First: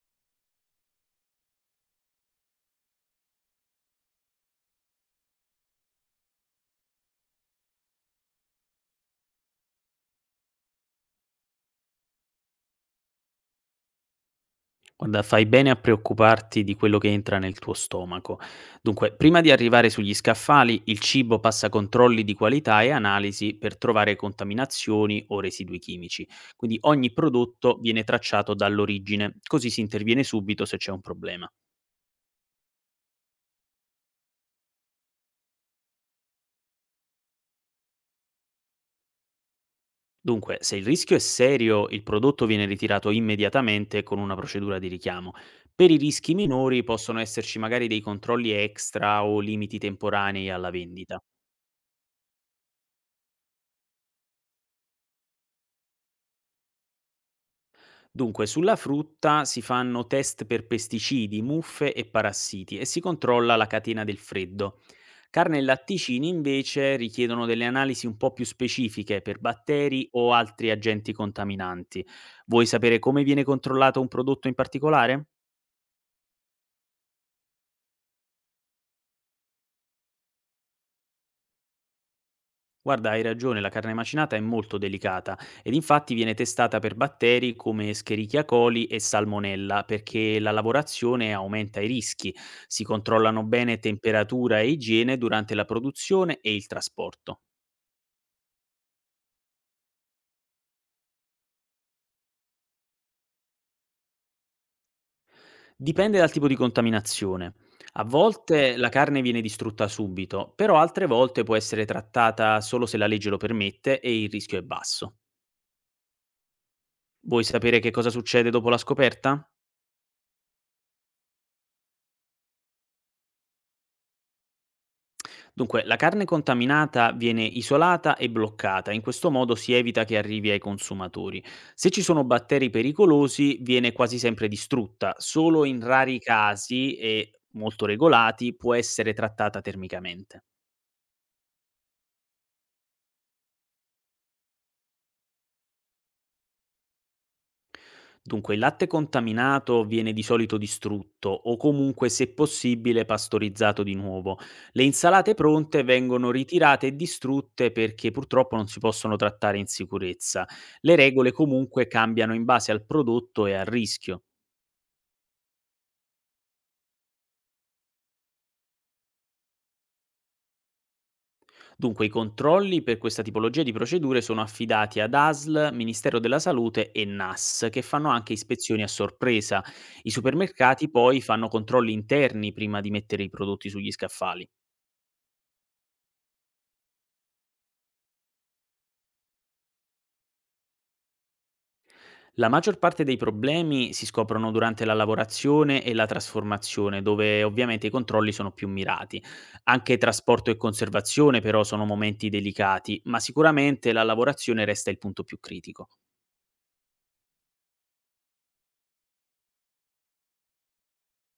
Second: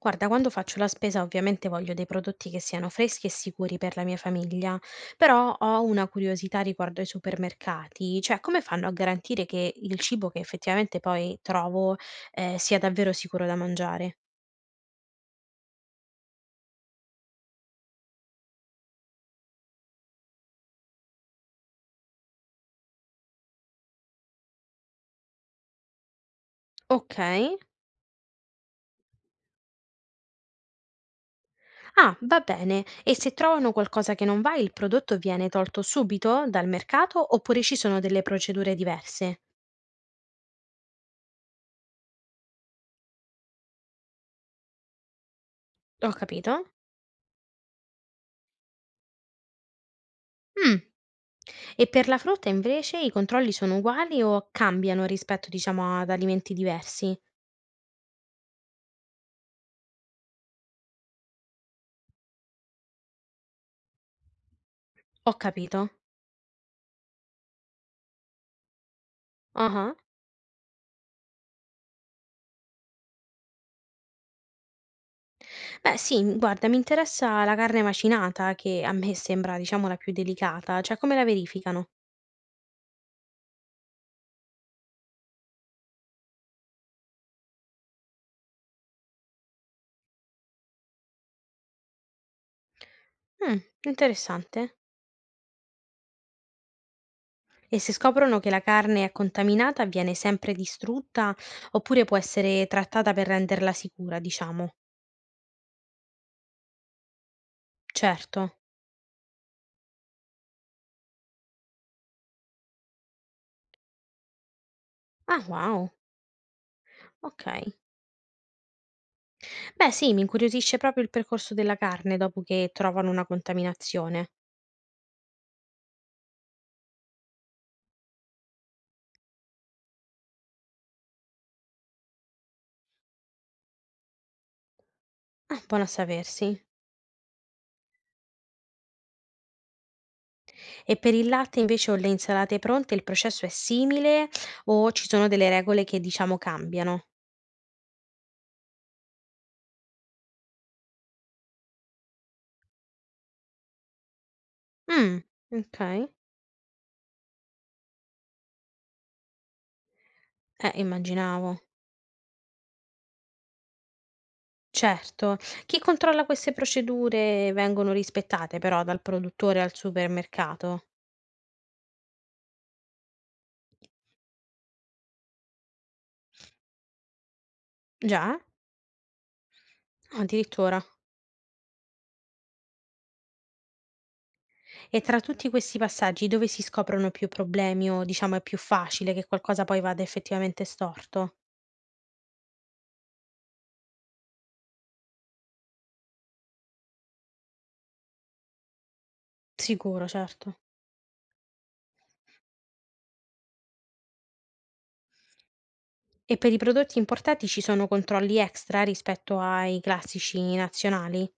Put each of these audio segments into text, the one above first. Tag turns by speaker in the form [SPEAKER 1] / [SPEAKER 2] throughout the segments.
[SPEAKER 1] Guarda, quando faccio la spesa ovviamente voglio dei prodotti che siano freschi e sicuri per la mia famiglia, però ho una curiosità riguardo ai supermercati, cioè come fanno a garantire che il cibo che effettivamente poi trovo sia davvero sicuro da mangiare?
[SPEAKER 2] Guarda, fai bene a preoccuparti di quello che entra nel tuo stomaco. Dunque, prima di arrivare sugli scaffali, il cibo passa controlli di qualità e analisi per trovare contaminazioni o residui chimici. Quindi ogni
[SPEAKER 1] Ok.
[SPEAKER 2] prodotto viene tracciato dall'origine, così si interviene subito se c'è un problema.
[SPEAKER 1] Ah, va bene. E se trovano qualcosa che non va, il prodotto viene tolto subito dal mercato oppure ci sono delle procedure diverse?
[SPEAKER 2] Dunque, se il rischio è serio, il prodotto viene ritirato immediatamente con una procedura di richiamo. Per i
[SPEAKER 1] Ho
[SPEAKER 2] rischi
[SPEAKER 1] capito?
[SPEAKER 2] minori possono esserci magari dei controlli extra o limiti temporanei alla
[SPEAKER 1] Mm.
[SPEAKER 2] vendita.
[SPEAKER 1] E per la frutta invece i controlli sono uguali o cambiano rispetto, diciamo, ad alimenti diversi?
[SPEAKER 2] Dunque, sulla frutta si fanno test per pesticidi, muffe e parassiti e si controlla la catena del freddo.
[SPEAKER 1] Ho
[SPEAKER 2] Carne e
[SPEAKER 1] capito.
[SPEAKER 2] latticini invece richiedono delle analisi un po' più specifiche per
[SPEAKER 1] Ah-ah.
[SPEAKER 2] batteri o altri agenti contaminanti. Vuoi sapere come viene controllato un prodotto in particolare?
[SPEAKER 1] Beh, sì, guarda, mi interessa la carne macinata, che a me sembra, diciamo, la più delicata, cioè come la verificano?
[SPEAKER 2] Guarda, hai ragione, la carne macinata è molto delicata ed infatti viene testata per batteri come Escherichia coli e Salmonella perché la lavorazione aumenta i rischi. Si controllano
[SPEAKER 1] Mm,
[SPEAKER 2] bene temperatura e
[SPEAKER 1] interessante.
[SPEAKER 2] igiene durante la produzione e il trasporto.
[SPEAKER 1] E se scoprono che la carne è contaminata, viene sempre distrutta oppure può essere trattata per renderla sicura, diciamo?
[SPEAKER 2] Dipende dal tipo di contaminazione. A
[SPEAKER 1] Certo.
[SPEAKER 2] volte la carne viene distrutta subito, però altre volte può essere trattata solo se la legge lo permette e il rischio è basso.
[SPEAKER 1] Ah, wow.
[SPEAKER 2] Vuoi
[SPEAKER 1] Ok.
[SPEAKER 2] sapere che cosa succede dopo la scoperta?
[SPEAKER 1] Beh, sì, mi incuriosisce proprio il percorso della carne dopo che trovano una contaminazione.
[SPEAKER 2] Dunque, la carne contaminata viene isolata e bloccata, in questo modo si evita che arrivi ai consumatori. Se ci sono batteri pericolosi, viene quasi sempre distrutta,
[SPEAKER 1] Ah,
[SPEAKER 2] solo in
[SPEAKER 1] buono a
[SPEAKER 2] rari
[SPEAKER 1] sapersi.
[SPEAKER 2] casi e molto regolati può essere trattata termicamente.
[SPEAKER 1] E per il latte invece o le insalate pronte il processo è simile o ci sono delle regole che diciamo cambiano?
[SPEAKER 2] Dunque, il latte contaminato viene di solito distrutto o comunque, se possibile, pastorizzato di nuovo. Le
[SPEAKER 1] Mm,
[SPEAKER 2] insalate pronte
[SPEAKER 1] ok.
[SPEAKER 2] vengono ritirate e distrutte perché purtroppo non si possono trattare in sicurezza. Le regole
[SPEAKER 1] Immaginavo.
[SPEAKER 2] comunque cambiano in base al prodotto e al rischio.
[SPEAKER 1] Certo. Chi controlla queste procedure vengono rispettate però dal produttore al supermercato?
[SPEAKER 2] Dunque, i controlli per questa tipologia di procedure sono affidati ad ASL, Ministero della Salute e NAS, che fanno anche
[SPEAKER 1] Già?
[SPEAKER 2] ispezioni a sorpresa. I
[SPEAKER 1] Ah, addirittura.
[SPEAKER 2] supermercati poi fanno controlli interni prima di mettere i prodotti sugli scaffali.
[SPEAKER 1] E tra tutti questi passaggi dove si scoprono più problemi o diciamo è più facile che qualcosa poi vada effettivamente storto?
[SPEAKER 2] La maggior parte dei problemi si scoprono durante la lavorazione e la trasformazione, dove ovviamente i controlli sono più mirati. Anche
[SPEAKER 1] Sicuro, certo.
[SPEAKER 2] trasporto e conservazione però sono momenti delicati, ma sicuramente la lavorazione resta il punto più critico.
[SPEAKER 1] E per i prodotti importati ci sono controlli extra rispetto ai classici nazionali?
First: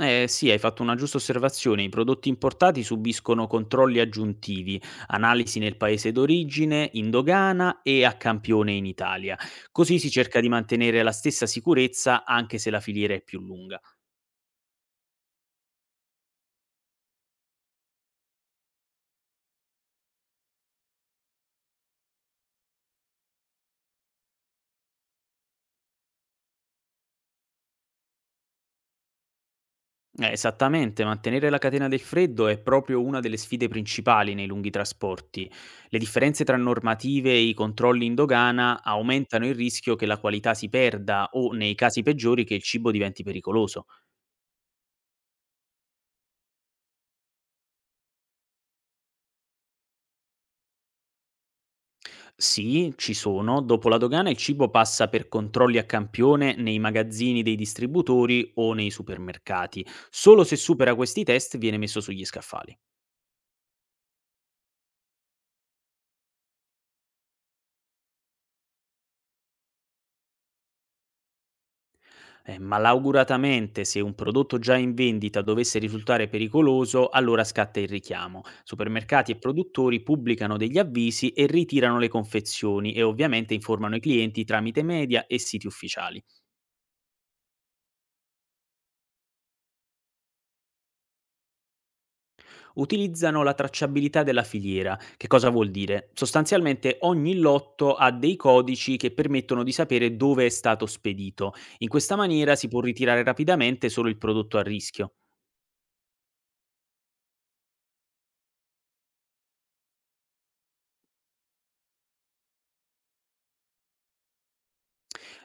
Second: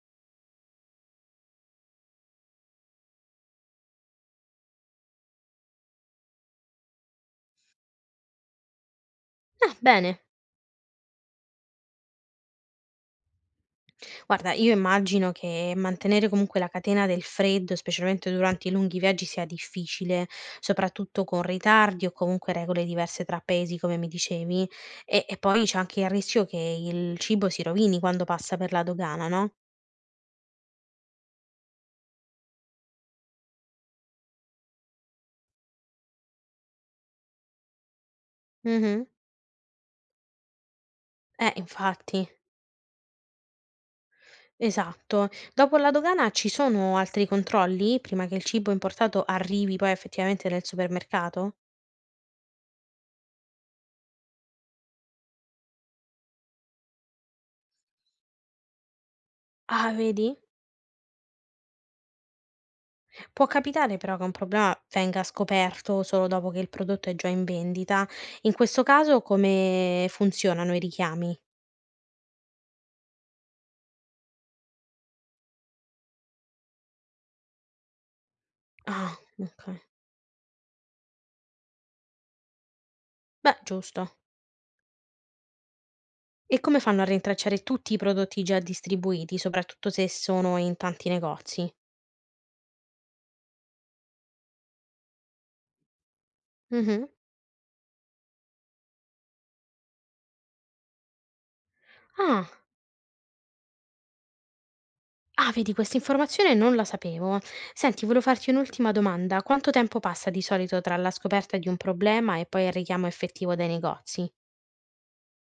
[SPEAKER 2] Eh sì, hai fatto una giusta osservazione, i prodotti importati subiscono controlli aggiuntivi, analisi nel paese d'origine, in dogana e a campione in Italia.
[SPEAKER 1] Ah,
[SPEAKER 2] Così si
[SPEAKER 1] bene.
[SPEAKER 2] cerca di mantenere la stessa sicurezza anche se la filiera è più lunga.
[SPEAKER 1] Guarda, io immagino che mantenere comunque la catena del freddo, specialmente durante i lunghi viaggi, sia difficile, soprattutto con ritardi o comunque regole diverse tra paesi, come mi dicevi. E poi c'è anche il rischio che il cibo si rovini quando passa per la dogana, no?
[SPEAKER 2] Esattamente, mantenere la catena del freddo è proprio una delle sfide principali nei lunghi trasporti. Le differenze tra normative e i controlli in dogana
[SPEAKER 1] Mh-mh.
[SPEAKER 2] aumentano il rischio che la qualità si perda o, nei casi
[SPEAKER 1] Infatti,
[SPEAKER 2] peggiori, che il cibo diventi pericoloso.
[SPEAKER 1] esatto. Dopo la dogana ci sono altri controlli prima che il cibo importato arrivi poi effettivamente nel supermercato?
[SPEAKER 2] Sì, ci sono, dopo la dogana il cibo passa per controlli a campione nei magazzini dei distributori o nei supermercati.
[SPEAKER 1] Ah, vedi?
[SPEAKER 2] Solo se supera questi test viene messo sugli scaffali.
[SPEAKER 1] Può capitare però che un problema venga scoperto solo dopo che il prodotto è già in vendita. In questo caso come funzionano i richiami?
[SPEAKER 2] Malauguratamente, se un prodotto già in vendita dovesse risultare pericoloso, allora scatta il richiamo.
[SPEAKER 1] Ah,
[SPEAKER 2] Supermercati e
[SPEAKER 1] okay.
[SPEAKER 2] produttori pubblicano degli avvisi e ritirano le confezioni e ovviamente
[SPEAKER 1] Beh,
[SPEAKER 2] informano i
[SPEAKER 1] giusto.
[SPEAKER 2] clienti tramite media e siti ufficiali.
[SPEAKER 1] E come fanno a rintracciare tutti i prodotti già distribuiti, soprattutto se sono in tanti negozi?
[SPEAKER 2] Utilizzano la tracciabilità della filiera. Che cosa vuol dire? Sostanzialmente
[SPEAKER 1] Mh-mh.
[SPEAKER 2] ogni lotto ha dei codici che permettono di sapere dove è stato spedito. In questa
[SPEAKER 1] Ah.
[SPEAKER 2] maniera si può ritirare rapidamente solo il prodotto a rischio.
[SPEAKER 1] Ah, vedi, questa informazione non la sapevo. Senti, volevo farti un'ultima domanda. Quanto tempo passa di solito tra la scoperta di un problema e poi il richiamo effettivo dai negozi?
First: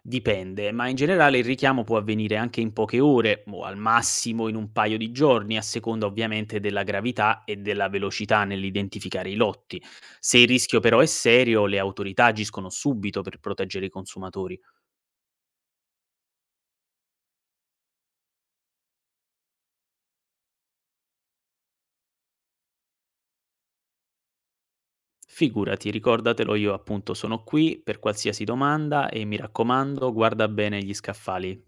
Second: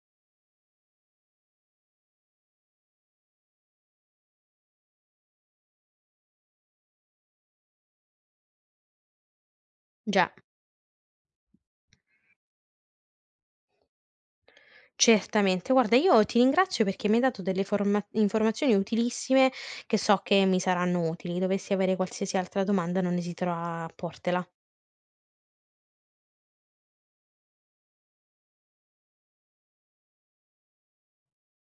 [SPEAKER 2] Dipende, ma in generale il richiamo può avvenire anche in poche ore o al massimo in un paio di giorni, a seconda ovviamente della gravità e della velocità nell'identificare i lotti.
[SPEAKER 1] Già,
[SPEAKER 2] Se il rischio però è serio, le autorità agiscono subito per proteggere i consumatori.
[SPEAKER 1] certamente. Guarda, io ti ringrazio perché mi hai dato delle informazioni utilissime che so che mi saranno utili. Dovessi avere qualsiasi altra domanda, non esiterò a portela.
[SPEAKER 2] Figurati, ricordatelo, io appunto sono qui per qualsiasi domanda e mi raccomando, guarda bene gli scaffali.